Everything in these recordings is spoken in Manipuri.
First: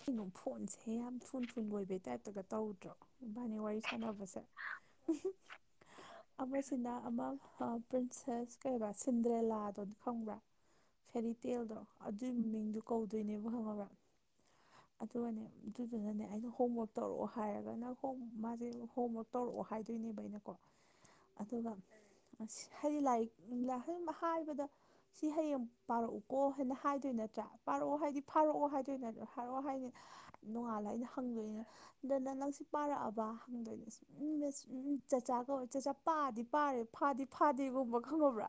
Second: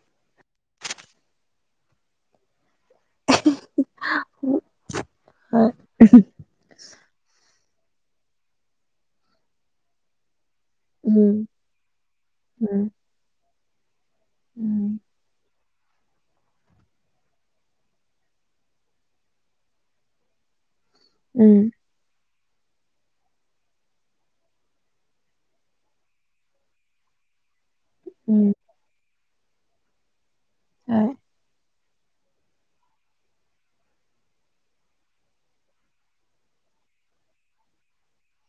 ꯀꯩꯅꯣ ꯐꯣꯟꯁꯦ ꯌꯥꯝ ꯊꯨ ꯊꯨ ꯂꯣꯏꯕꯩ ꯇꯥꯏꯞꯇꯒ ꯇꯧꯔꯨꯗ꯭ꯔꯣ ꯏꯕꯥꯅꯤ ꯋꯥꯔꯤ ꯁꯥꯟꯅꯕꯁꯦ ꯍꯣꯏ ꯑꯃꯁꯤꯅ ꯑꯃ ꯄ꯭ꯔꯤꯟꯁꯦꯁ ꯀꯩꯕ ꯁꯤꯟꯗ꯭ꯔꯦꯂꯥꯗꯣ ꯈꯪꯕ꯭ꯔꯥ ꯎꯝ ꯐꯦꯔꯤꯇꯦꯜꯗꯣ ꯑꯗꯨꯏ ꯃꯃꯤꯡꯗꯨ ꯎꯝ ꯀꯧꯗꯣꯏꯅꯦꯕ ꯍꯪꯉꯒ ꯎꯝ ꯑꯗꯨꯒꯅꯦ ꯑꯗꯨꯗꯨꯅꯅꯦ ꯑꯩꯅ ꯍꯣꯝꯋꯔꯛ ꯇꯧꯔꯛꯑꯣ ꯍꯥꯏꯔꯒꯅ ꯍꯣ ꯃꯥꯁꯦ ꯍꯣꯝꯋꯔꯥꯛ ꯇꯧꯔꯛꯑꯣ ꯍꯥꯏꯗꯣꯏꯅꯦꯕ ꯑꯩꯅꯀꯣ ꯎꯝ ꯑꯗꯨꯒ ꯍꯥꯏꯗꯤ ꯂꯥꯏꯔꯤꯛ ꯍꯥꯏꯕꯗ ꯁꯤ ꯍꯌꯦꯡ ꯄꯥꯔꯛꯎꯀꯣ ꯍꯥꯏꯅ ꯍꯥꯏꯗꯣꯏ ꯅꯠꯇ꯭ꯔꯥ ꯐꯥꯔꯛꯑꯣ ꯍꯥꯏꯗꯤ ꯎꯝ ꯐꯥꯔꯛꯑꯣ ꯍꯥꯏꯗꯣꯏꯅꯦ ꯐꯥꯔꯛꯑꯣ ꯍꯥꯏꯅꯤ ꯅꯣꯡꯉꯥꯜꯂ ꯑꯩꯅ ꯍꯣꯏ ꯍꯪꯗꯣꯏꯅꯦ ꯑꯗꯨ ꯅ ꯅꯪꯁꯤ ꯄꯥꯔꯛꯑꯕ ꯍꯪꯗꯣꯏꯅꯁꯤ ꯎꯝ ꯕꯁ ꯎꯝ ꯆꯥꯛꯆꯥ ꯀꯧꯋꯦ ꯆꯥꯛꯆꯥ ꯄꯥꯗꯤ ꯄꯥꯔꯦ ꯐꯥꯗꯤ ꯐꯥꯗꯦꯒꯨꯝꯕ ꯈꯪꯉꯕ꯭ꯔꯥ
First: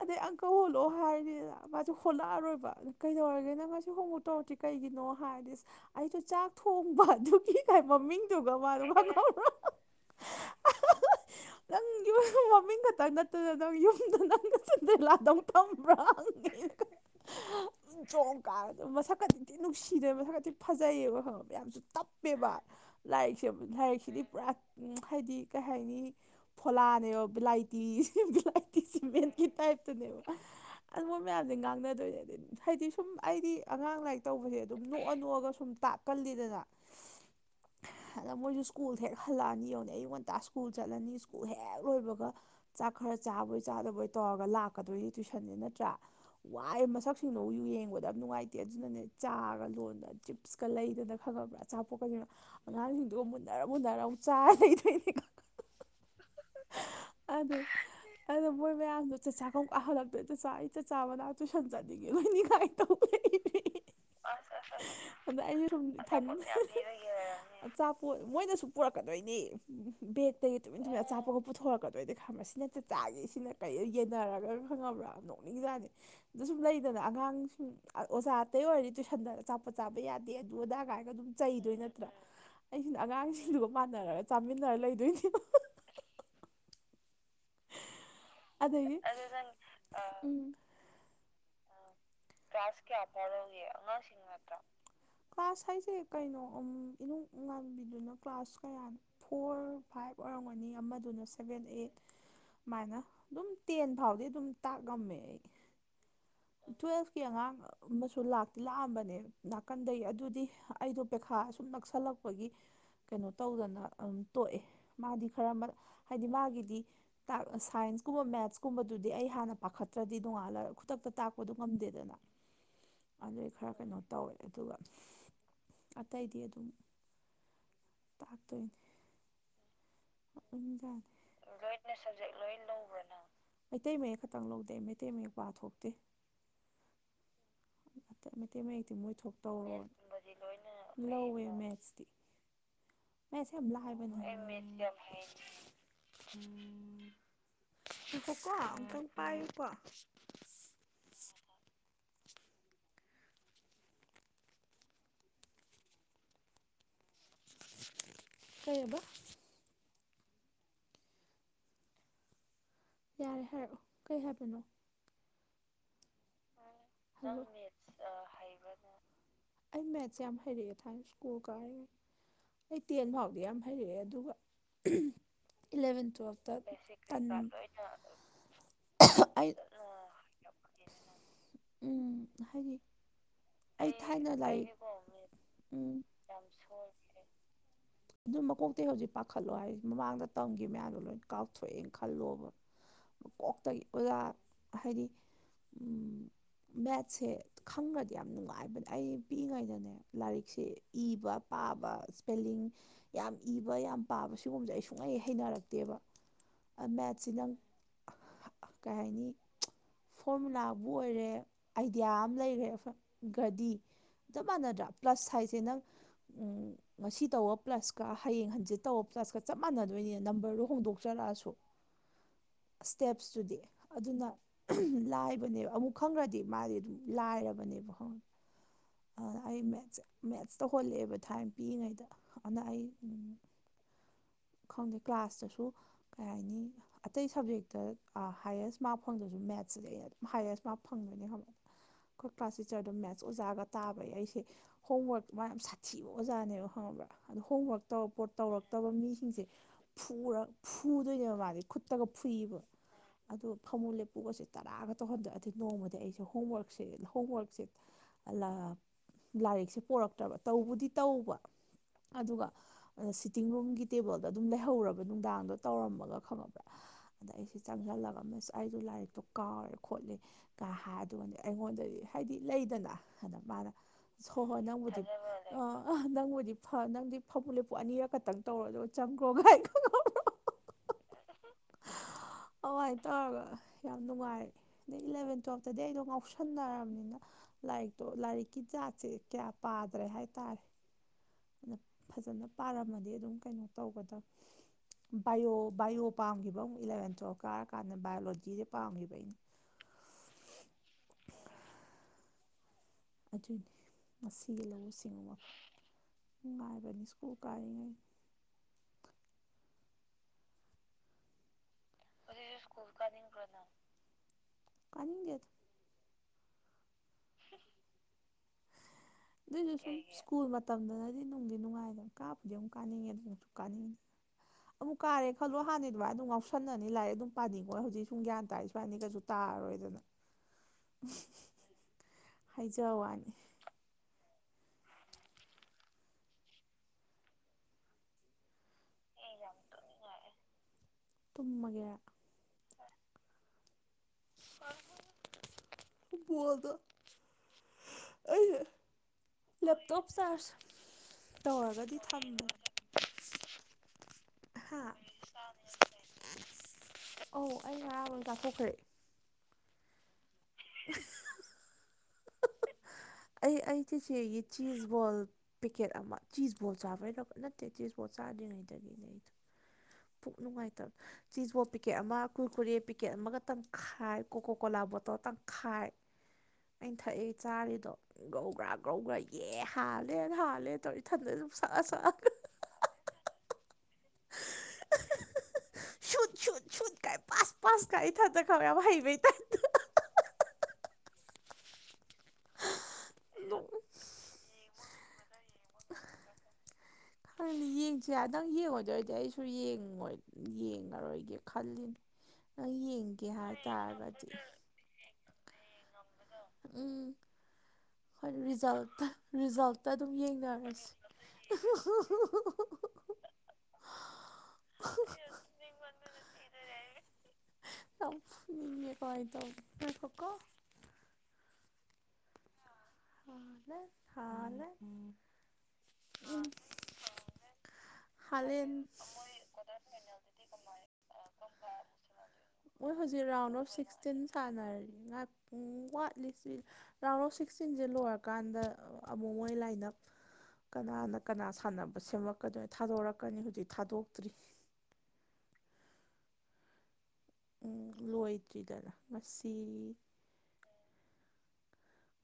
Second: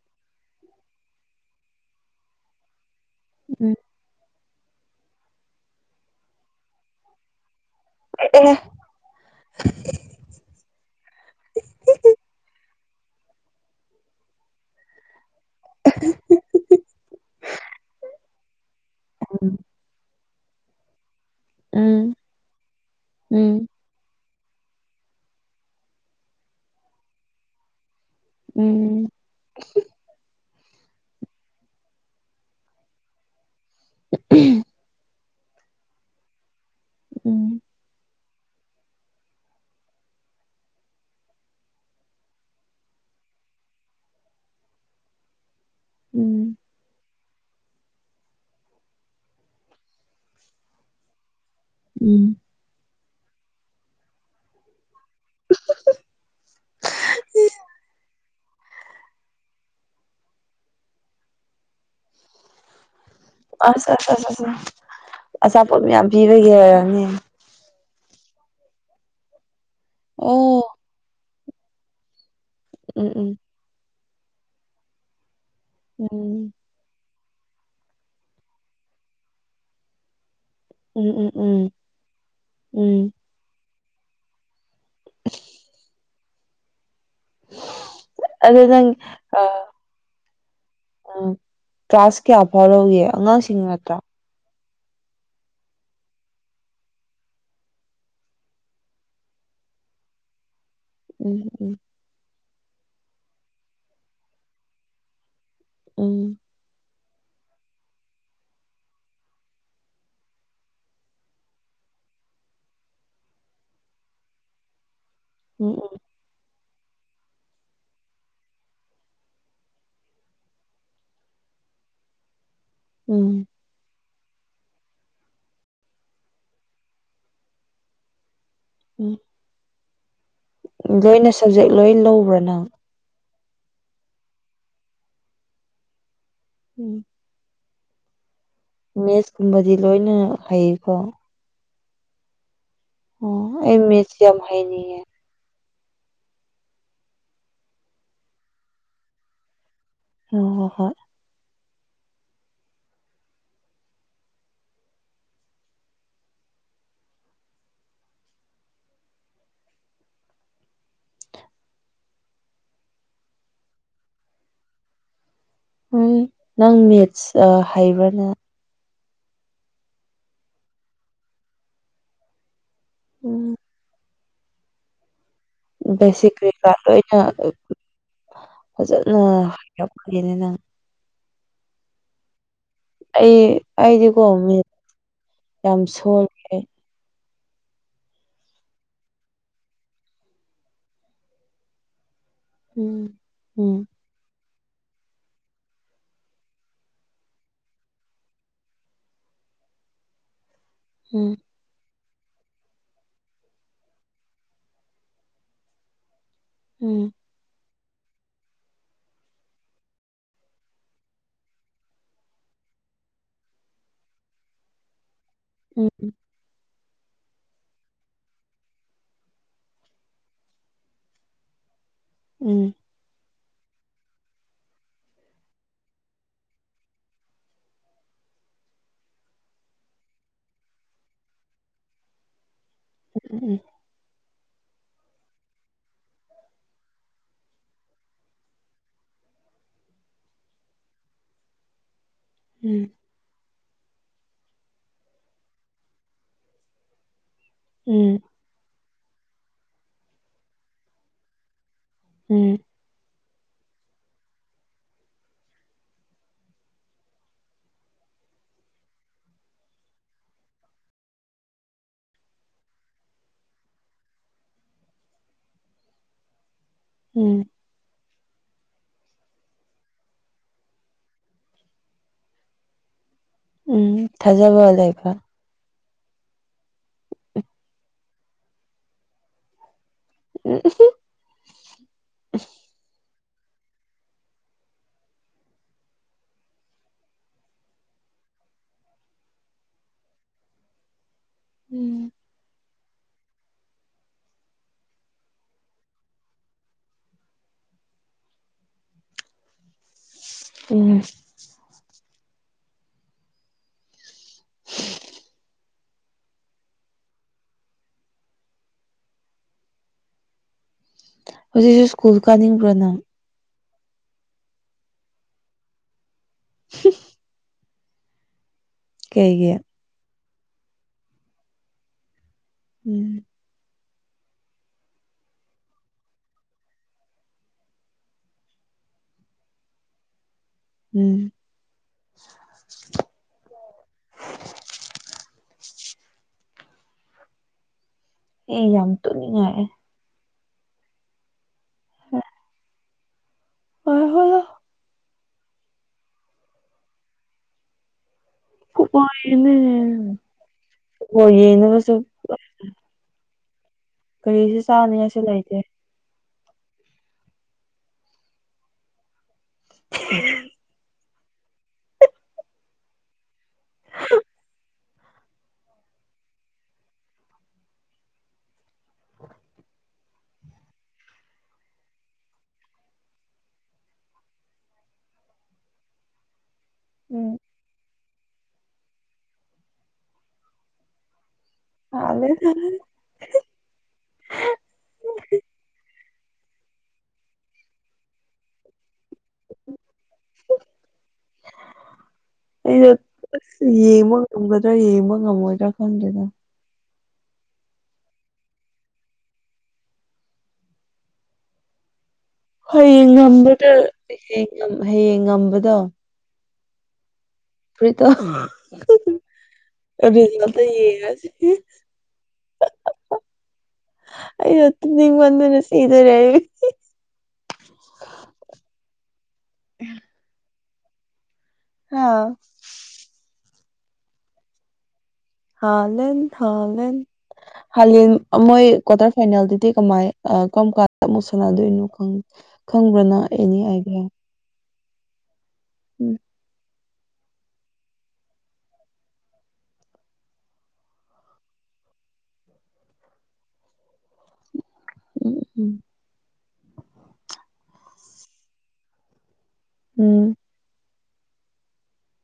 ꯑꯗꯩ ꯑꯪꯀ ꯍꯣꯜꯂꯛꯑꯣ ꯍꯥꯏꯔꯤꯅꯤꯗ ꯃꯥꯁꯨ ꯍꯣꯜꯂꯛꯑꯔꯣꯏꯕ ꯀꯩꯗꯧꯔ ꯎꯝ ꯉꯁꯤ ꯍꯣꯡꯉꯨ ꯇꯧꯔꯗꯤ ꯀꯩꯒꯤꯅꯣ ꯍꯥꯏꯔꯗꯤ ꯑꯩꯁꯨ ꯆꯥꯛ ꯊꯣꯡꯕ ꯑꯗꯨꯒꯤ ꯃꯃꯤꯡꯗꯨꯒ ꯑꯦ ꯃꯥ꯭ꯔꯣ ꯅꯪ ꯃꯃꯤꯡ ꯈꯛꯇꯪ ꯅꯠꯇꯅ ꯅꯪ ꯌꯨꯝꯗ ꯅꯪ ꯂꯥꯗꯧ ꯊꯕ꯭ꯔꯥ ꯆꯣꯡ ꯀꯥꯗꯣ ꯎꯝ ꯃꯁꯛꯀꯛꯇꯤꯗꯤꯤ ꯅꯨꯡꯁꯤꯗꯣꯏꯦ ꯃꯁꯛ ꯈꯛꯇꯤ ꯐꯖꯩꯌꯦꯕ ꯍꯪ ꯌꯥꯝꯁꯨ ꯎꯝ ꯇꯞꯄꯦꯕ ꯂꯥꯏꯔꯤꯛꯁꯦ ꯎꯝ ꯂꯥꯏꯔꯤꯛꯁꯤꯗꯤ ꯄꯨꯔꯥ ꯍꯥꯏꯗꯤ ꯀꯩ ꯍꯥꯏꯅꯤ ꯊꯣꯂꯥꯅꯦ ꯕꯤꯂꯥꯏꯇꯤꯁꯦ ꯎꯝ ꯃꯦꯟꯀꯤ ꯇꯥꯏꯞꯇꯨꯅꯦꯕ ꯑꯗꯨꯝꯕ ꯃꯌꯥꯝꯁꯦ ꯉꯥꯡꯅꯗꯣꯏꯅꯦꯗꯤ ꯍꯥꯏꯗꯤ ꯁꯨꯝ ꯑꯩꯗꯤ ꯑꯉꯥꯡ ꯂꯥꯏꯔꯤꯛ ꯇꯧꯕꯁꯦ ꯑꯗꯨꯝ ꯅꯣꯛꯑ ꯅꯣꯛꯑꯒ ꯁꯨꯝ ꯇꯥꯛꯀꯜꯂꯤꯗꯅ ꯎꯝ ꯑꯗ ꯃꯣꯏꯁꯨ ꯁ꯭ꯀꯨꯜꯗ ꯍꯦꯛ ꯍꯜꯂꯛꯑꯅꯤ ꯌꯦꯡꯧꯅꯤ ꯑꯌꯨꯛ ꯉꯇꯥ ꯁ꯭ꯀꯨꯜ ꯆꯠꯂꯅꯤ ꯁ꯭ꯀꯨꯜ ꯍꯦꯛ ꯂꯣꯏꯕꯒ ꯆꯥꯛ ꯈꯔ ꯆꯥꯕꯣꯏ ꯆꯥꯗꯕꯣꯏ ꯇꯧꯔꯒ ꯂꯥꯛꯀꯗꯣꯏꯅꯤ ꯇꯨꯏꯁꯟꯗꯤꯦ ꯅꯠꯇ꯭ꯔꯥ ꯎꯝ ꯋꯥꯏ ꯃꯁꯛꯁꯤꯡꯅꯣ ꯎꯏꯨ ꯌꯦꯡꯕꯗ ꯌꯥꯝ ꯅꯨꯡꯉꯥꯏꯇꯦ ꯑꯗꯨꯅꯅꯦ ꯆꯥꯒ ꯂꯣꯟꯗ ꯆꯤꯞꯁꯀ ꯂꯩꯗꯅ ꯈꯪꯉꯕ꯭ꯔꯥ ꯑꯆꯥꯄꯣꯠꯀꯁꯤꯅ ꯎꯝ ꯑꯉꯥꯡꯁꯤꯡꯗꯣ ꯃꯨꯟꯅꯔ ꯃꯨꯟꯅꯔ ꯆꯥꯔꯩꯊꯣꯏꯅꯦꯩꯀ ꯑꯗ ꯑꯗꯣ ꯃꯣꯏ ꯃꯌꯥꯝꯗꯣ ꯆꯠ ꯆꯥꯛꯣꯡ ꯀꯥꯍꯜꯂꯛꯇꯣꯏꯗ ꯆ ꯏ ꯆꯠ ꯆꯥꯕ ꯂ ꯇꯨꯏꯁꯟ ꯆꯠꯅꯤꯡꯉꯦ ꯂꯣꯏꯅꯤ ꯀꯥꯏ [unintelligible] ꯑꯖ ꯑꯁ ꯑꯁ ꯑꯁ ꯑꯁ ꯑꯖ ꯑꯖ ꯑꯗꯥ ꯑꯩꯅ ꯑꯆꯥꯄꯣꯠ ꯃꯌꯥꯝ ꯄꯤꯕꯒꯤ [unintelligible] ꯑꯣꯏꯔꯝꯅꯤ [unintelligible] ꯑꯆꯥ ꯄꯣꯠ ꯃꯣꯏꯗꯁꯨ ꯄꯨꯔꯛꯀꯗꯣꯏꯅꯤ ꯕꯦꯠꯇꯒꯤ ꯑꯣ ꯇꯨꯃꯤꯟ ꯇꯨꯃꯤꯟ ꯑꯆꯥꯄꯣꯠꯀ ꯄꯨꯊꯣꯔꯛꯀ [unintelligible] ꯈꯕ ꯁꯤꯅ ꯎꯝ ꯆꯆꯥꯒꯤ ꯎꯝ ꯁꯤꯅ ꯀꯩ ꯌꯦꯟꯅꯔꯒ ꯈꯪꯉꯕ꯭ꯔꯥ ꯅꯣꯛꯅꯤꯡꯖꯥꯅꯤ ꯎꯝ ꯑꯗꯁꯨꯝ ꯂꯩ ꯑꯗꯨꯅ ꯑꯉꯥꯡꯁꯤꯡ ꯑꯣꯖꯥ ꯑꯇꯩ ꯑꯣꯏꯔꯗꯤ ꯇꯨꯏꯁꯟꯗ ꯑꯆꯥꯄꯣꯠ ꯆꯥꯕ ꯌꯥꯗꯦ ꯑꯗꯨ ꯑꯗꯥꯒꯥꯏ ꯒꯥ ꯑꯗꯨꯝ ꯎꯝ ꯎꯝ ꯆꯩꯗꯣꯏ ꯅꯠꯇ꯭ꯔꯥ ꯑꯩꯁꯤꯅ ꯎꯝ ꯑꯉꯥꯡꯁꯤꯡꯗꯨꯒ ꯃꯥꯟꯅꯔꯒ ꯆꯥꯃꯤꯟꯅꯔ ꯂꯩꯗꯣꯏꯅꯤ ꯑꯗꯨ ꯅꯪ ꯑꯩꯗꯒꯤ ꯑꯗꯨ ꯅꯪ ꯑꯥ ꯎꯝ ꯀ꯭ꯂꯥꯁ ꯀꯌꯥ ꯐꯥꯎꯂꯧꯒꯦ ꯑꯉꯥꯡꯁꯤꯡ ꯅꯠꯇ꯭ꯔꯥ ꯊꯤꯡ ꯉꯛꯇꯔꯥ ꯀ꯭ꯂꯥꯁ ꯍꯥꯏꯁꯦ ꯀꯩꯅꯣ ꯎꯝ ꯏꯅꯨꯡꯉꯥꯟꯕꯤꯗꯨꯅꯥ ꯀ꯭ꯂꯥꯁ ꯀꯌꯥꯅꯣ ꯐꯣꯔ ꯐꯥꯏꯚ ꯑꯣꯏꯔꯝꯒꯅꯤ ꯑꯃ ꯑꯗꯨꯅ ꯎꯝ ꯁꯚꯦꯟ ꯎꯝ ꯑꯩꯠ ꯃꯥꯏꯅ ꯑꯗꯨꯝ ꯇꯦꯟ ꯐꯥꯎꯗꯤ ꯑꯗꯨꯝ ꯇꯥꯛꯉꯝꯃꯦ ꯑꯩ ꯎꯝ ꯇꯨꯋꯦꯜꯐꯀꯤ ꯑꯉꯥꯡ ꯑꯃꯁꯨ ꯂꯥꯛꯇꯤ ꯂꯥꯛꯑꯝꯕꯅꯦ ꯅꯥꯀꯟꯗꯩ ꯑꯗꯨꯗꯤ ꯑꯩꯗꯣ ꯄꯩꯈꯥ ꯑꯁꯨꯝ ꯅꯛꯁꯜꯂꯛꯄꯒꯤ ꯀꯩꯅꯣ ꯇꯧꯗꯅ ꯑꯎꯝ ꯇꯣꯛꯑꯦ ꯃꯥꯗꯤ ꯈꯔ ꯎꯝ ꯍꯥꯏꯗꯤ ꯃꯥꯒꯤꯗꯤ ꯇꯥꯛ ꯁꯥꯏꯟꯁꯀꯨꯝꯕ ꯃꯦꯠꯁ ꯀꯨꯝꯕꯗꯨꯗꯤ ꯑꯩ ꯍꯥꯟꯅ ꯄꯥꯈꯠꯇ꯭ꯔꯗꯤ ꯅꯣꯡꯉꯥꯜꯂ ꯈꯨꯗꯛꯇ ꯇꯥꯛꯄꯗꯨ ꯉꯝꯗꯦꯗꯅꯥ ꯑ ꯎꯝ [unintelligible] ꯈꯔ ꯀꯩꯅꯣ ꯇꯧꯋꯦ ꯑꯗꯨꯒ ꯑꯇꯩꯗꯤ ꯑꯗꯨꯝ ꯇꯥꯛꯇꯣꯏꯅꯤ ꯎꯝ ꯎ ꯂꯣꯏꯅ ꯁꯕꯖꯦꯛ ꯂꯣꯏ ꯂꯣꯏꯅ ꯁꯕꯖꯦꯛ ꯂꯧꯕ꯭ꯔꯥ ꯂꯣꯏ ꯅꯪ ꯂꯧꯕ꯭ꯔꯅꯪ ꯃꯩꯇꯩ ꯃꯌꯦꯛ ꯈꯛꯇꯪ ꯂꯧꯗꯦ ꯑꯩ ꯃꯩꯇꯩ ꯃꯌꯦꯛ ꯄꯥꯊꯣꯛꯇꯦ ꯎꯝ ꯃꯩꯇꯩ ꯃꯌꯦꯛꯇꯤ ꯃꯦꯠꯁꯀꯨꯝꯕꯗꯤ ꯃꯣꯏꯊꯣꯛꯇꯧꯔꯣ ꯂꯣꯏꯅ ꯍꯩꯀꯣ ꯂꯧꯋꯦ ꯃꯦꯠꯁꯇꯤ ꯑꯣ ꯃꯦꯠꯁꯁꯦ ꯌꯝ ꯑꯩ ꯂꯥꯏꯕ [unintelligible] ꯃꯦꯠꯁ ꯌꯥꯝ ꯍꯩꯅꯤꯡꯉꯦ ꯎꯝ ꯉꯥꯏꯈꯣꯀꯣ ꯑꯝꯇꯪ ꯄꯥꯏꯌꯨꯀꯣ ꯎꯝ ꯍꯣꯏ ꯀꯩꯌꯦꯕꯥ ꯌꯥꯔꯦ ꯍꯥꯏꯔꯛꯑꯣ ꯀꯩ ꯍꯥꯏꯕꯅꯣ ꯎꯝ ꯅꯪ ꯃꯦꯠꯁ ꯍꯩꯕ꯭ꯔꯅꯥ ꯑꯩ ꯃꯦꯠꯁ ꯌꯥꯝ ꯍꯩꯔꯛꯑꯦ ꯊꯥꯏꯅ ꯁ꯭ꯀꯨꯜ ꯀꯥꯔꯔꯤꯉꯩ ꯑꯩ ꯇꯦꯟ ꯐꯥꯎꯗꯤ ꯎꯝ ꯌꯥꯝ ꯍꯩꯔꯛꯑꯦ ꯑꯗꯨꯒ ꯏꯂꯚꯦꯟ ꯕꯦꯁꯤꯛ ꯀ꯭ꯔꯤ ꯇꯨꯋꯦꯜꯐꯇ ꯀꯥ ꯂꯣꯏꯅ ꯇꯟ ꯑ ꯐꯖꯅ ꯑꯩ ꯍꯩꯔꯛꯄꯅꯤꯅꯦ ꯅꯪ ꯎꯝ ꯍꯩ ꯑꯩ ꯑꯩꯗꯤꯀꯣ ꯃꯤꯠ ꯌꯥꯝ ꯎꯝ ꯁꯣꯜꯂꯤ ꯑꯩ ꯑꯗꯨ ꯃꯀꯣꯛꯇꯩ ꯍꯧꯖꯤꯛ ꯄꯥꯈꯠꯂꯣ ꯍꯥꯏ ꯃꯃꯥꯡꯗ ꯇꯝꯒꯤ ꯃꯌꯥꯝꯗꯣ ꯂꯣꯏ ꯀꯥꯎꯊꯣꯛꯑꯦꯅ ꯈꯜꯂꯣꯕ ꯎꯝ ꯎꯝ ꯃꯀꯣꯛꯇꯒꯤ ꯑꯣꯖꯥ ꯍꯥꯏꯗꯤ ꯃꯦꯠꯁꯦ ꯈꯪꯒꯔ꯭ꯗꯤ ꯌꯥꯝ ꯅꯨꯡꯉꯥꯏꯕꯅꯦ ꯑꯩ ꯄꯤꯛꯏꯉꯩꯗꯅꯦ ꯂꯥꯏꯔꯤꯛꯁꯤ ꯎꯝ ꯏꯕ ꯄꯥꯕ ꯏꯁꯄꯦꯂꯤꯡ ꯌꯥꯝ ꯏꯕ ꯌꯥꯝ ꯄꯥꯕ ꯁꯤꯒꯨꯝꯕꯁꯦ ꯑꯩ ꯁꯨꯡꯍꯩ ꯍꯩꯅꯔꯛꯇꯦꯕꯥ ꯎꯝ ꯃꯦꯠꯁꯤ ꯅꯪ ꯀꯩ ꯍꯥꯏꯅꯤ ꯐꯣꯔꯃꯨꯂꯥꯕꯨ ꯑꯣꯏꯔꯦ ꯑꯥꯏꯗꯤꯌꯥ ꯑꯃ ꯂꯩꯔꯦ ꯒꯗꯤ ꯆꯞ ꯃꯥꯟꯅꯗ꯭ꯔꯥ ꯄ꯭ꯂꯁ ꯉꯥꯁꯥꯏꯗꯤ ꯎꯝ ꯉꯁꯤ ꯇꯧꯕ ꯄ꯭ꯂꯁꯀ ꯍꯌꯦꯡ ꯍꯟꯖꯤꯠ ꯇꯧꯕ ꯄ꯭ꯂꯁꯀ ꯆꯞ ꯃꯥꯟꯅꯗꯣꯏꯅꯤꯅ ꯅꯝꯕꯔꯗꯨ ꯍꯣꯡꯇꯣꯛ ꯆꯔꯛ ꯑꯁꯨ ꯎꯝ ꯁ꯭ꯇꯦꯞꯁ ꯇꯨꯗꯤ ꯑꯗꯨꯅ ꯂꯥꯏꯕꯅꯦ ꯑꯃꯨꯛ ꯈꯪꯒꯔꯗꯤ ꯃꯥꯗꯤ ꯑꯗꯨꯝ ꯂꯥꯏꯔꯕꯅꯦꯕ ꯑꯗꯨꯗ ꯑꯩ ꯃꯦꯠꯁꯦ ꯃꯦꯠꯁ ꯇꯧ ꯍꯣꯜꯂꯛꯑꯦꯕ ꯊꯥꯏꯅ ꯄꯤꯛꯉꯩꯗ ꯑꯗꯨꯅ ꯑꯩ ꯎꯝ ꯎꯟ ꯈꯪꯗꯦ ꯀ꯭ꯂꯥꯁꯇꯁꯨ ꯀꯩ ꯍꯥꯏꯅꯤ ꯑꯇꯩ ꯁꯕꯖꯦꯛꯇ ꯍꯥꯏꯌꯦꯁ ꯃꯥꯔꯛ ꯐꯪꯗ꯭ꯔꯁꯨ ꯃꯦꯠꯁ ꯁꯤꯗꯤ ꯑꯩꯅ ꯑꯗꯨꯝ ꯍꯥꯏꯌꯦꯁ ꯃꯥꯔꯛ ꯐꯪꯗꯣꯏꯅꯦ ꯍꯥꯏꯕꯣ [inaudible] ꯑꯩꯈꯣꯏ ꯀ꯭ꯂꯥꯁ ꯎꯝ ꯇꯤꯆꯔꯗꯣ ꯃꯦꯠꯁ ꯑꯣꯖꯥꯒ ꯇꯥꯕ ꯑꯩꯁꯦ ꯍꯣꯝꯋꯔꯛ ꯃꯥ ꯌꯥꯝ ꯁꯥꯊꯤꯕ ꯑꯣꯖꯥꯅꯦꯕ ꯈꯪꯉꯕ꯭ꯔꯥ ꯑꯗꯣ ꯍꯣꯝꯋꯔꯛ ꯎꯝ ꯇꯧꯔꯄꯣꯠ ꯇꯧꯔꯛꯇꯕꯥ ꯃꯤꯁꯤꯡꯁꯦ ꯐꯨꯔꯥ ꯐꯨꯗꯣꯏꯅꯦꯕ ꯃꯥꯗꯤ ꯈꯨꯠꯇꯒ ꯎꯝ ꯐꯨꯏꯕ ꯑꯗꯨꯗ ꯐꯃꯨꯡꯜ ꯂꯦꯞꯄꯨꯒꯁꯦ ꯇꯔꯥꯒ ꯇꯧꯍꯟꯗꯑꯗꯤ ꯅꯣꯡꯃꯗꯤ ꯑꯩꯁꯦ ꯍꯣꯝꯋꯔꯛꯁꯦ ꯍꯣꯝꯋꯔꯛꯁꯦ ꯂꯥꯏꯔꯤꯛꯁꯦ ꯄꯣꯔꯛꯇ꯭ꯔꯕ ꯇꯧꯕꯗꯤ ꯇꯧꯕ ꯑꯗꯨꯒ ꯁꯤꯇꯤꯡ ꯔꯨꯝꯒꯤ ꯇꯦꯕꯜꯗꯣ ꯑꯗꯨꯝ ꯂꯩꯍꯧꯔꯕ ꯅꯨꯡꯗꯥꯡꯗꯣ ꯇꯧꯔꯝꯃꯒ ꯈꯪꯉꯕꯅꯤ ꯑꯗ ꯎꯝ ꯑꯩꯁꯦ ꯆꯪꯁꯤꯜꯂꯒ ꯑꯃ ꯑꯩꯗꯣ ꯂꯥꯏꯔꯤꯛꯇꯣ ꯀꯥꯎꯔꯦ ꯈꯣꯠꯂꯦ ꯀ ꯍꯥꯏꯗꯣꯟꯗꯤ ꯑꯩꯉꯣꯟꯗꯗꯤ ꯍꯥꯏꯗꯤ ꯂꯩꯗꯅ ꯑꯗ ꯃꯥꯅ ꯎꯝ ꯍꯣ ꯍꯣꯏ ꯊꯥꯖꯕ ꯅꯪꯕꯨꯗꯤ ꯂꯩꯕ ꯑ ꯑꯥ ꯅꯪꯕꯨꯗꯤ ꯅꯪꯗꯤ ꯐꯃꯨ ꯂꯦꯞꯄꯨ ꯑꯅꯤꯔꯛ ꯈꯛꯇꯪ ꯇꯧꯔꯣ ꯑꯗꯨꯒ ꯆꯪꯈ꯭ꯔꯣꯒꯥꯏ [unintelligible] ꯑꯗꯨꯥꯏꯇꯥꯔꯒ ꯌꯥꯝ ꯅꯨꯡꯉꯥꯏ ꯑꯗꯩ ꯏꯂꯚꯦꯟ ꯇꯨꯋꯦꯜꯞꯇꯗꯤ ꯑꯩꯗꯣ ꯉꯥꯎꯁꯟꯅꯔꯕꯅꯤꯅ ꯂꯥꯏꯔꯤꯛꯇꯣ ꯂꯥꯏꯔꯤꯛꯀꯤ ꯖꯥꯠꯁꯦ ꯀꯌꯥ ꯄꯥꯗ꯭ꯔꯦ ꯍꯥꯏꯇꯥꯔꯦ ꯑꯗꯨ ꯎꯝ ꯐꯖꯅ ꯄꯥꯔꯝꯃꯗꯤ ꯑꯗꯨꯝ ꯀꯩꯅꯣ ꯇꯧꯒꯗꯕ ꯕꯥꯏꯑꯣ ꯕꯥꯏꯑꯣ ꯄꯥꯝꯈꯤꯕ ꯑꯃꯨꯛ ꯏꯂꯚꯦꯟ ꯇꯨꯋꯦꯜꯞ ꯀꯥꯔꯀꯥꯟ ꯏꯑꯣꯂꯣꯖꯤꯗ ꯄꯥꯝꯈꯤꯕ ꯑꯩꯅ ꯎꯝ ꯑꯗꯨꯅꯤ ꯃꯁꯤꯒꯤ ꯂꯧꯎ ꯁꯤꯡꯎꯕ ꯅꯨꯡꯉꯥꯏꯕꯅꯤ ꯁ꯭ꯀꯨꯜ ꯀꯥꯏꯔꯤꯉꯩ ꯍꯧꯖꯤꯛꯁꯨ ꯁ꯭ꯀꯨꯜ ꯀꯥꯅꯤꯡꯕ꯭ꯔꯅ ꯅ ꯑꯒꯦ [unintelligible] ꯀꯩꯒꯤ ꯅꯏꯁꯨ ꯁꯨꯝ ꯁ꯭ꯀꯨꯜ ꯃꯇꯝꯗꯅꯗꯤ ꯅꯨꯡꯗꯤ ꯅꯨꯡꯉꯥꯏꯗꯕ ꯀꯥꯞꯄꯨꯗꯤ ꯑꯃꯨꯛ ꯀꯥꯟꯅꯩꯉ ꯎꯝ ꯑꯗꯨꯃꯁꯨ ꯀꯥꯟꯅꯤꯡꯩꯩꯅ ꯑꯃꯨꯛ ꯀꯥꯔꯦꯜꯂꯣ ꯍꯥꯟꯅ ꯑꯗꯨꯃꯥꯏ ꯑꯗꯨꯝ ꯉꯥꯎꯁꯟꯅꯅꯤ ꯂꯥꯏꯑ ꯑꯗꯨꯝ ꯄꯥꯅꯤꯡꯈꯣꯣꯏ ꯍꯧꯖꯤꯛ ꯁꯨꯝ ꯒ꯭ꯌꯥꯟ ꯇꯥꯔ ꯁꯨꯃꯥꯏꯅꯒꯁꯨ ꯇꯥꯔꯣꯏꯗꯅ ꯎꯝ ꯍꯥꯏꯖ ꯋꯥꯅꯤ ꯑꯦ ꯌꯥꯝ ꯇꯅꯤꯉ ꯇꯨꯝꯃꯒꯦꯔ ꯑꯣ ꯍꯣꯏ ꯃꯣꯗꯣ ꯑꯩꯁ ꯈꯨꯄꯥꯏꯅꯦ ꯂꯦꯞꯇꯣꯞ ꯆꯥꯔꯖ ꯕꯣꯜ ꯌꯦꯡꯅꯕꯁꯨ ꯇꯧꯔꯒꯗꯤ ꯊꯝꯗ ꯀꯔꯤꯁꯤ ꯍꯥ ꯆꯥꯅꯤꯉꯁꯨ ꯂꯩꯇꯦ ꯑꯧ ꯑꯩ ꯉꯔꯥ ꯂꯣꯝ ꯆꯥꯊꯣꯛꯈ꯭ꯔꯦ ꯎꯝ [inaudible] ꯑꯩ ꯑꯩ ꯇꯆ ꯌ ꯆꯤꯖ ꯋꯥꯣ ꯄꯦꯀꯦꯠ ꯑꯃ ꯆꯤꯁꯕꯣꯠ ꯆꯥꯕꯩꯔꯕ ꯅꯠꯇꯦ ꯆꯤꯁꯕꯣꯠ ꯆꯥꯗ꯭ꯔꯤꯉꯩꯗꯒꯤꯅꯦ ꯑꯩꯗꯣ ꯄꯨꯛ ꯅꯨꯡꯉꯥꯏꯇꯕ ꯆꯖꯕꯣꯠ ꯄꯤꯛꯀꯦꯠ ꯑꯃ ꯀꯨꯨꯔꯀꯨꯔꯤ ꯄꯤꯀꯦꯠ ꯑꯃꯒ ꯇꯪꯈꯥꯏ ꯀꯣꯀꯣ ꯀꯣꯂꯥ ꯕꯣꯇꯜ ꯇꯪꯈꯥꯏ ꯑꯩꯅ ꯊꯛꯏ ꯎꯝ ꯆꯥꯔꯤꯗꯣ ꯒ꯭ꯔꯧ ꯒ꯭ꯔꯥ ꯒ꯭ꯔꯧ ꯌꯦ ꯍꯥꯜꯂꯦ ꯍꯥꯜꯂꯦ ꯇꯧꯔꯤ ꯊꯥꯟꯗ ꯁꯥꯛꯑ ꯁꯥꯛꯑꯒ ꯇꯜꯂꯦꯗ ꯨꯆꯨꯠ ꯆꯨꯠ ꯀꯥꯏ ꯄꯥꯁ ꯄꯥꯁ ꯀꯥꯏ ꯏꯊꯟꯇ ꯈꯔ ꯌꯥꯝ ꯍꯩꯕꯒꯤ ꯇꯥꯏꯇ꯫ ꯅꯣꯛ ꯑꯩ ꯌꯦꯡꯕ ꯉꯝꯒꯗ꯭ꯔꯥ ꯌꯦꯡꯕ ꯉꯝꯃꯣꯏꯗ꯭ꯔꯥ ꯈꯪꯗꯦꯗ ꯌꯦꯡꯁꯦ ꯅꯪ ꯌꯦꯡꯉꯗꯣꯏꯔꯗꯤ ꯑꯩꯁꯨ ꯌꯦꯡꯉꯔꯣꯏꯒꯦ ꯈꯜꯂꯤꯅꯤ [inaudible] ꯍꯌꯦꯡ ꯌꯦꯡꯒꯦ ꯍꯥꯏ ꯉꯝꯕꯗ ꯇꯥꯔꯒꯗꯤ ꯍꯌꯦꯡ ꯉꯝꯕꯗꯣ ꯎꯝ ꯐꯨꯔꯤꯠꯇꯣ ꯍꯣꯏ ꯔꯤꯖꯜꯇ ꯔꯤꯖꯜꯇ ꯑꯗꯨꯝ ꯔꯤꯖꯜꯇꯣ ꯌꯦꯡꯅꯔꯁꯤ ꯌꯦꯡꯉꯁꯤ [unintelligible] [unintelligible] ꯑꯩꯅ ꯇꯨꯝꯅꯤꯡꯃꯟꯗꯅ ꯁꯤꯗꯨꯔꯦ ꯑꯩ ꯌꯥꯝ ꯐꯨꯅꯤꯡꯉ‌ꯦ ꯀꯃꯥꯏ ꯇꯧꯅꯤ ꯉꯥꯏꯈꫭꯀꫭ ꯑꯥ [unintelligible] ꯍꯂꯦꯟ ꯍꯂꯦꯟ ꯍꯥꯂꯦꯟ ꯃꯣꯏ ꯍꯥꯂꯦꯟ ꯀ꯭ꯋꯥꯇꯔ ꯐꯥꯏꯅꯦꯜꯗꯨꯗꯤ ꯀꯃꯥꯏ ꯀꯔꯝ ꯀꯥꯟ ꯑꯃꯨꯛ ꯁꯥꯟꯅꯗꯣꯏꯅꯣ ꯈꯪꯗꯦ ꯃꯣꯏ ꯈꯪꯕ꯭ꯔꯅ ꯍꯧꯖꯤꯛ round any of idea sixteen ꯁꯥꯟꯅꯔꯤ ꯉ ꯎꯝ ꯋꯥꯠꯂꯤꯁꯤ ꯔꯥꯎꯟ ꯑꯣꯐ ꯁꯤꯁ ꯁꯤꯁꯤꯡꯁꯦ ꯂꯣꯏꯔꯀꯥꯟꯗ ꯑꯃꯨꯛ ꯃꯣꯏ ꯂꯥꯏꯅ ꯀꯅꯥꯅ ꯀꯅꯥ ꯁꯥꯟꯅꯕ ꯁꯦꯝꯃꯛꯀꯗꯣꯏꯅꯤ ꯊꯥꯗꯣꯔꯛꯀꯅꯤ ꯍꯧꯖꯤꯛ ꯊꯥꯗꯣꯛꯇ꯭ꯔꯤ ꯎꯝ ꯎꯝ ꯎꯝ ꯂꯣꯏꯗ꯭ꯔꯤꯗꯅ ꯉꯁꯤ ꯎꯝ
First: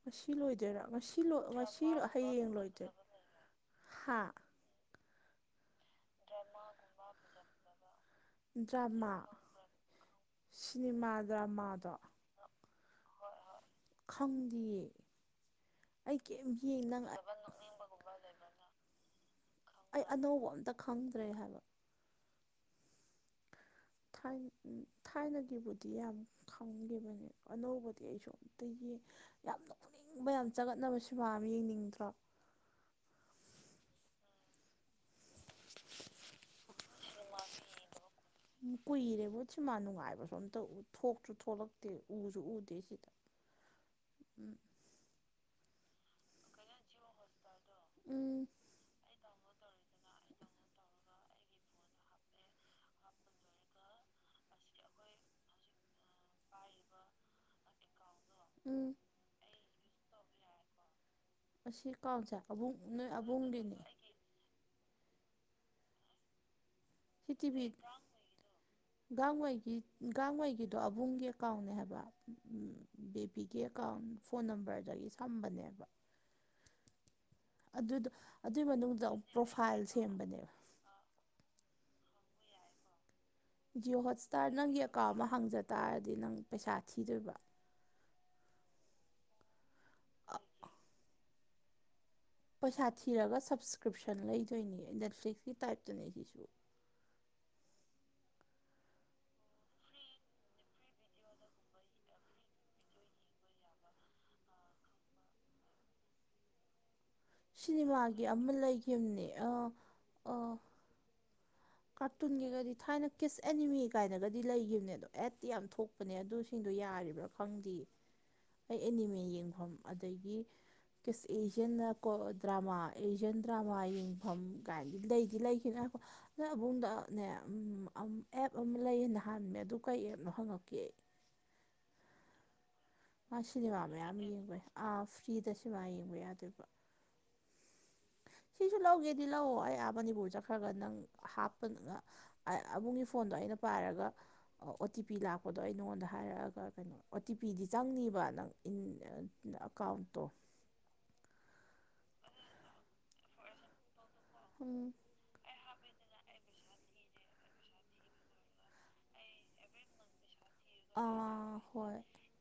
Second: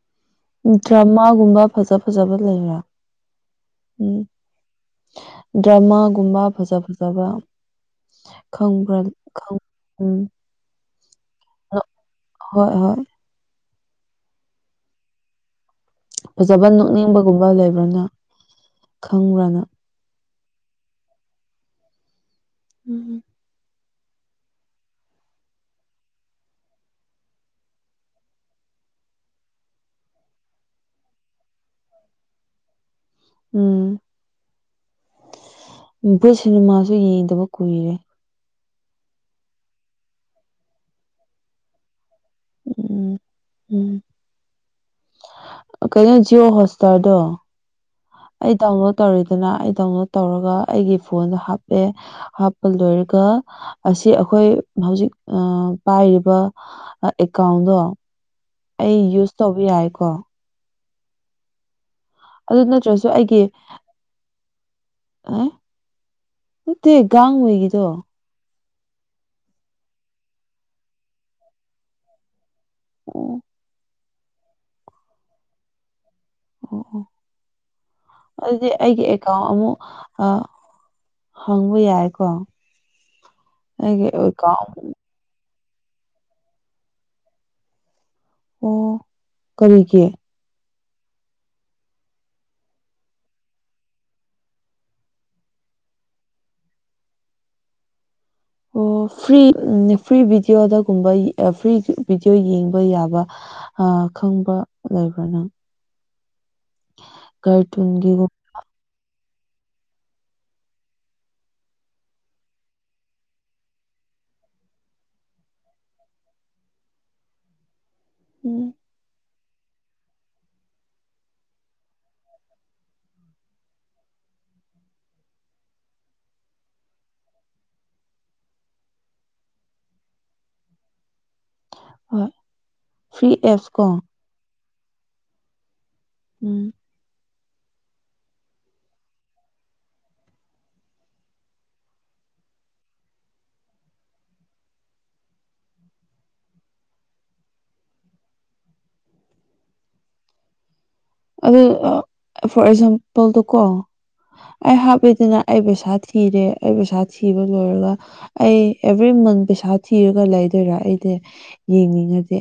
ꯉꯁꯤ ꯂꯣꯏ ꯎꯝ ꯗ꯭ꯔꯃꯥꯒꯨꯝꯕ ꯐꯖ ꯐꯖꯕ ꯂꯩꯕ꯭ꯔꯥ ꯂꯣꯏꯗꯣꯏ ꯎꯝ ꯍꯥ ꯗ꯭ꯔꯃꯥꯒꯨꯝꯕ ꯐꯖ ꯐꯖꯕ ꯈꯪꯕ꯭ꯔꯥ ꯗ꯭ꯔꯃꯥ ꯈꯪ ꯎꯝ ꯁꯤꯅꯦꯃꯥ ꯅꯣꯛ ꯗ꯭ꯔꯃꯥꯗꯣ ꯍꯣꯏ ꯍꯣꯏ ꯈꯪꯗꯤꯌꯦ ꯑꯩ ꯀꯩꯝ ꯐꯖꯕ ꯌꯦꯡ ꯅꯪ ꯅꯣꯛꯅꯤꯡꯕꯒꯨꯝꯕ ꯂꯩꯕ꯭ꯔꯅ ꯈꯪꯕ꯭ꯔꯅ ꯑꯩ ꯑꯅꯧꯕ ꯑꯝꯇ ꯈꯪꯗ꯭ꯔꯦ ꯍꯥꯏꯕ ꯎꯝ ꯎꯝ ꯊꯥꯏꯅ ꯊꯥꯏꯅꯒꯤꯕꯨꯗꯤ ꯌꯥꯝ ꯈꯪꯗꯦꯕꯅꯦꯕ ꯑꯅꯧꯕꯗꯤ ꯑꯩꯁꯨ ꯑꯝꯇ ꯌꯦꯡ ꯌꯥꯝ ꯅꯣꯛꯅꯤꯡꯕ ꯌꯥꯝ ꯆꯒꯠꯅꯕ ꯁꯤꯃꯥ ꯑꯃ ꯌꯦꯡꯅꯤꯡꯗ꯭ꯔꯣ ꯎꯝ ꯕꯣꯏ ꯁꯤꯅꯤꯃꯥꯁꯨ ꯌꯦꯡꯗꯕ ꯀꯨꯏꯔꯦ ꯀꯨꯏꯔꯦꯕ ꯁꯃꯥꯟ ꯅꯨꯡꯉꯥꯏꯕꯁꯨ ꯑꯝꯇ ꯊꯣꯛꯁꯨ ꯊꯣꯛꯂꯛ ꯇꯦ ꯎꯁꯨ ꯎꯗꯦꯁꯤꯗꯤ ꯎꯝ ꯎꯝ ꯎꯝ ꯀꯩꯅꯣ ꯖꯤꯑꯣ ꯍꯣꯁꯇꯥꯔꯗꯣ ꯎꯝ ꯑꯩ ꯗꯥꯎꯟꯂꯣꯗ ꯇꯧꯔꯤꯗꯅ ꯑꯩ ꯗꯥꯎꯟꯂꯣꯗ ꯇꯧꯔꯒ ꯑꯩꯒꯤ ꯐꯣꯟꯗ ꯍꯥꯞꯄꯦ ꯍꯥꯞꯄ ꯂꯣꯏꯔꯒ ꯑꯁꯤ ꯑꯩꯈꯣꯏ ꯍꯧꯖꯤꯛ ꯑ ꯄꯥꯏꯔꯤꯕ ꯑꯦꯀꯥꯎꯟꯗꯣ ꯎꯝ ꯑꯩ ꯌꯨꯁ ꯇꯧꯕ ꯌꯥꯏꯀꯣ ꯑꯁꯤ ꯀꯥꯎꯟꯁꯦ ꯑꯕꯨꯡ ꯅꯣꯏ ꯑꯕꯨꯡꯒꯤꯅꯦ ꯑ ꯅꯠꯇꯦ ꯒ ꯊꯤꯇꯤꯚꯤꯠ ꯒꯥꯡꯉꯩꯒꯤ ꯒꯥꯡꯉꯩꯒꯤꯗꯣ ꯑꯕꯨꯡꯒꯤ ꯑꯀꯥꯎꯅꯦ ꯍꯥꯏꯕ ꯑꯣ ꯕꯤꯕꯤꯒꯤ ꯑꯦꯀꯥꯎꯟ ꯐꯣꯟ ꯅꯝꯕꯔꯗꯒꯤ ꯁꯝꯕꯅꯦꯕ ꯑꯣ ꯑꯣ ꯑꯗꯨꯗ ꯑꯗꯨꯏ ꯑꯗꯨꯗꯤ ꯑꯩꯒꯤ ꯃꯅꯨꯡꯗ ꯑꯃꯨꯛ ꯑꯦꯀꯥꯎꯟ ꯄ꯭ꯔꯣꯐꯥꯏꯜ ꯑ ꯁꯦꯝꯕꯅꯦ ꯍꯪꯕ ꯌꯥꯏꯀꯣ ꯖꯤꯌꯣ ꯑꯩꯒꯤ ꯍꯣꯠꯁꯇꯥꯔ ꯑꯦꯀꯥꯎꯟ ꯅꯪꯒꯤ ꯑꯦꯀꯥꯎꯟ ꯑꯃ ꯍꯪꯖ ꯇꯥꯔꯗꯤ ꯅꯪ ꯄꯩꯁꯥ ꯊꯤꯗꯣꯏꯕ ꯑꯣ ꯀꯔꯤꯒꯤ ꯑ ꯄꯩꯁꯥ ꯊꯤꯔꯒ ꯁꯞꯁꯀ꯭ꯔꯤꯞꯁꯟ ꯂꯩꯗꯣꯏꯅꯦ ꯅꯦꯠꯐ꯭ꯂꯤꯛꯀꯤ ꯇꯥꯏꯞꯇꯅꯦ ꯁꯤꯁꯨ ꯑꯣ ꯐ꯭ꯔꯤ ꯐ꯭ꯔꯤ ꯚꯤꯗꯤꯑꯣꯗꯒꯨꯝꯕ ꯐ꯭ꯔꯤ ꯚꯤꯗꯤꯑꯣ ꯌꯦꯡꯕ ꯌꯥꯕ ꯑ ꯈꯪꯕ ꯂꯩꯕ꯭ꯔꯣ ꯅꯪ ꯁꯤꯅꯦꯃꯥꯒꯤ ꯀꯥꯔꯇꯨꯟꯒꯤꯒꯨꯝ ꯑꯃ ꯂꯩꯈꯤꯕꯅꯦ ꯑꯥ ꯑꯥ ꯀꯥꯔꯇꯨꯟꯒꯤꯒꯗꯤ ꯊꯥꯏꯅ ꯀꯤꯁ ꯑꯦꯅꯤꯃꯤ ꯀꯥꯏꯅꯒꯗꯤ ꯂꯩꯒꯤꯈꯤꯕꯅꯦ ꯑꯗꯣ ꯑꯦꯠꯇꯤ ꯌꯥꯝ ꯊꯣꯛ ꯆꯄꯅꯦ ꯑꯗꯨꯁꯤꯡꯗꯣ ꯌꯥꯔꯤꯕ꯭ꯔꯥ ꯈꯪꯗꯤꯌꯦ ꯎꯝ ꯑꯩ ꯑꯦꯅꯤꯃꯦ ꯌꯦꯡꯐꯝ ꯑꯗꯒꯤ ꯀꯁ ꯑꯦꯖꯤꯌꯥꯟꯅ ꯀꯣ ꯗ꯭ꯔꯃꯥ ꯑꯦꯖꯤꯌꯟ ꯗ꯭ꯔꯃꯥ ꯌꯦꯡꯐꯝ ꯀꯥꯏꯗꯤ ꯂꯩꯗꯤ ꯂꯩ [unintelligible] ꯅꯣꯏ ꯕꯨꯡꯗꯅꯦ ꯑꯦꯞ ꯑꯃ ꯂꯩꯌꯦꯅ ꯍꯥꯏꯕꯅꯦ ꯑꯗꯨ ꯀꯩ ꯑꯦꯞꯅꯣ ꯍꯪꯉꯛꯀꯦ ꯑꯩ ꯍꯣꯏ ꯐ꯭ꯔꯤ ꯃꯥ ꯑꯦꯞꯁ ꯁꯤꯅꯦꯃꯥ ꯀꯣ ꯃꯌꯥꯝ ꯌꯦꯡꯕꯅꯦ ꯑꯥ ꯐ꯭ꯔꯤꯗ ꯁꯤꯃꯥ ꯌꯦꯡꯕ ꯎꯝ ꯌꯥꯗꯣꯏꯕ ꯁꯤꯁꯨ ꯂꯧꯒꯦꯗꯤ ꯂꯧꯑꯣ ꯑꯩꯥ ꯑ ꯃꯅꯤꯄꯨꯔ ꯆꯠꯈ꯭ꯔꯒ ꯅꯪ ꯍꯥꯞꯄ ꯑꯕꯨꯡꯒꯤ ꯐꯣꯟꯗꯣ ꯑꯩꯅ ꯄꯥꯏꯔꯒ ꯑꯣ ꯑꯣ ꯇꯤ ꯄꯤ ꯂꯥꯛꯄꯗꯣ ꯑꯩ ꯅꯉꯣꯟꯗ ꯍꯥꯏꯔꯛꯑꯒ ꯀꯩꯅꯣ ꯑꯣ ꯇꯤ ꯄꯤꯗꯤ ꯆꯪꯅꯤꯕ ꯅꯪ ꯑꯦꯀꯥꯎꯟꯇꯣ ꯑꯗꯨ ꯐꯣꯔ ꯑꯦꯛꯖꯥꯝꯄꯜꯗꯀꯣ ꯑꯩ ꯎꯝ ꯍꯥꯞꯄꯦꯗꯅ ꯑꯩ ꯄꯩꯁꯥ ꯊꯤꯔꯦ ꯑꯩ ꯄꯩꯁꯥ ꯊꯤꯕ ꯂꯣꯏꯔꯒ ꯑꯩ ꯑꯦꯚ꯭ꯔꯤ ꯃꯟ ꯄꯩꯁꯥ ꯊꯤꯔꯒ ꯂꯩ ꯗꯣꯏꯔꯥ ꯑꯩꯗꯤ ꯑꯥ ꯍꯣꯏ ꯌꯦꯡꯅꯤꯡꯉꯗꯤ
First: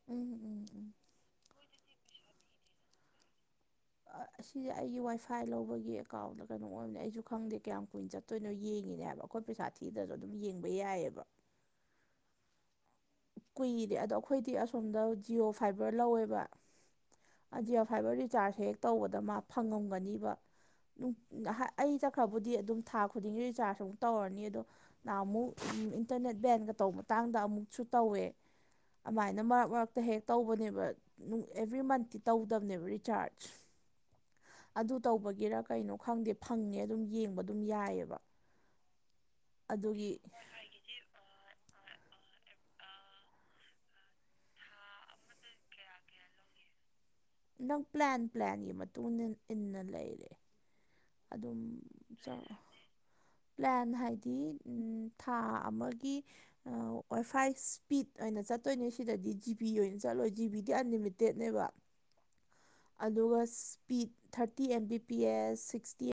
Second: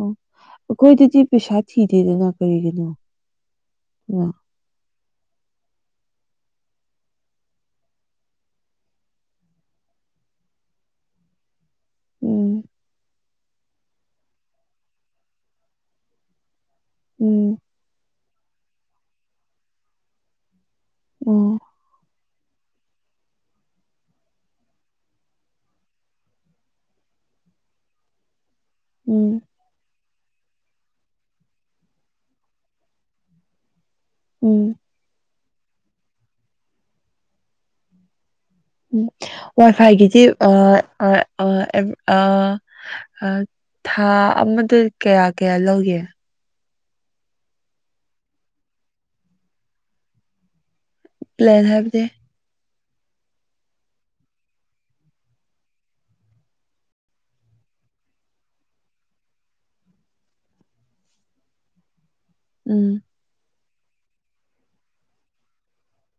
ꯎꯝ ꯎꯝ ꯎꯝ ꯑꯩꯈꯣꯏꯗꯗꯤ ꯄꯩꯁꯥ ꯊꯤꯗꯦꯗꯅ ꯀꯔꯤꯒꯤꯅꯣ ꯎꯝ ꯑꯥꯁ ꯁꯤꯁꯦ ꯑꯩꯒꯤ ꯋꯥꯏ ꯐꯥꯏ ꯂꯧꯕꯒꯤ ꯑꯦꯀꯥꯎꯟꯂ ꯀꯩꯅꯣꯝ ꯑꯣꯏꯕꯅꯦ ꯑꯩꯁꯨ ꯈꯪꯗꯦ ꯀꯌꯥꯝ ꯀꯨꯏꯅ ꯆꯠꯇꯣꯏꯅꯣ ꯌꯦꯡꯉꯤꯅꯦꯍꯥꯏꯕ ꯑꯈꯣꯏ ꯄꯩꯁꯥ ꯊꯤꯗꯁꯨ ꯑꯗꯨꯝ ꯌꯦꯡꯕ ꯌꯥꯏꯌꯦꯕ ꯎꯝ ꯀꯨꯏꯔꯦ ꯑꯗꯣ ꯑꯩꯈꯣꯏꯗꯤ ꯑꯁꯣꯝꯗ ꯖꯤꯑꯣ ꯐꯥꯏꯕꯔ ꯂꯧꯋꯦꯕ ꯎꯝ ꯖꯤꯌꯣ ꯐꯥꯏꯚꯔ ꯔꯤꯆꯥꯔꯖ ꯍꯦꯛ ꯇꯧꯕꯗ ꯃꯥ ꯐꯪꯉꯝꯒꯅꯤꯕ ꯅꯨꯡ ꯎꯝ ꯍꯥꯏ ꯑꯩ ꯆꯠꯈ꯭ꯔꯕꯨꯗꯤ ꯑꯗꯨꯝ ꯊꯥ ꯈꯨꯗꯤꯡꯒꯤ ꯔꯤꯆꯥꯔꯖ ꯑꯃꯨꯛ ꯇꯧꯔꯅꯤ ꯑꯗꯣ ꯅꯍꯥꯃꯨꯛ ꯏꯟꯇꯔꯅꯦꯠ ꯕꯦꯟꯒ ꯇꯧꯕ ꯃꯇꯥꯡꯗ ꯑꯃꯨꯛꯁꯨ ꯇꯧꯋꯦ ꯑꯃꯥꯏꯅ ꯃꯔꯛ ꯃꯔꯛ ꯇ ꯍꯦꯛ ꯇꯧꯕꯅꯦꯕ ꯑꯦꯕ꯭ꯔꯤ ꯃꯟꯇꯤ ꯇꯧꯗꯕꯅꯦꯕ ꯔꯤꯆꯥꯔꯖ ꯎꯝ ꯑꯗꯨ ꯇꯧꯕꯒꯤꯔ ꯀꯩꯅꯣ ꯈꯪꯗꯦ ꯐꯪꯉꯦ ꯑꯗꯨꯝ ꯌꯦꯡꯕ ꯑꯗꯨꯝ ꯌꯥꯏꯌꯦꯕ ꯎꯝ ꯋꯥꯏ ꯐꯥꯏꯒꯤꯗꯤ ꯑ ꯑ ꯑ ꯑ ꯑ ꯊꯥ ꯑꯃꯗ ꯀꯌꯥ-ꯀꯌꯥ ꯂꯧꯒꯦ ꯅꯪ ꯄ꯭ꯂꯥꯟ ꯄ꯭ꯂꯥꯟꯒꯤ ꯃꯇꯨꯡ ꯏꯟ ꯏꯟꯅ ꯂꯩꯔꯦ ꯑꯗꯨꯝ ꯄ꯭ꯂꯦꯟ ꯍꯥꯏꯕꯗꯤ ꯆꯥꯎ ꯄ꯭ꯂꯥꯟ ꯍꯥꯏꯗꯤ ꯊꯥ ꯑꯃꯒꯤ ꯋꯥꯏ ꯐꯥꯏ ꯁ꯭ꯄꯤꯠ ꯑꯣꯏꯅ ꯆꯠꯇꯣꯏꯅꯦ ꯁꯤꯗꯗꯤ ꯖꯤꯕꯤ ꯑꯣꯏꯅ ꯆꯠꯂꯣꯏ ꯖꯤꯕꯤꯗꯤ ꯑꯟꯂꯤꯃꯤꯇꯦꯠꯅꯦꯕ [inaudible] ꯎꯝ ꯑꯗꯨꯒ speed thirty M B P S six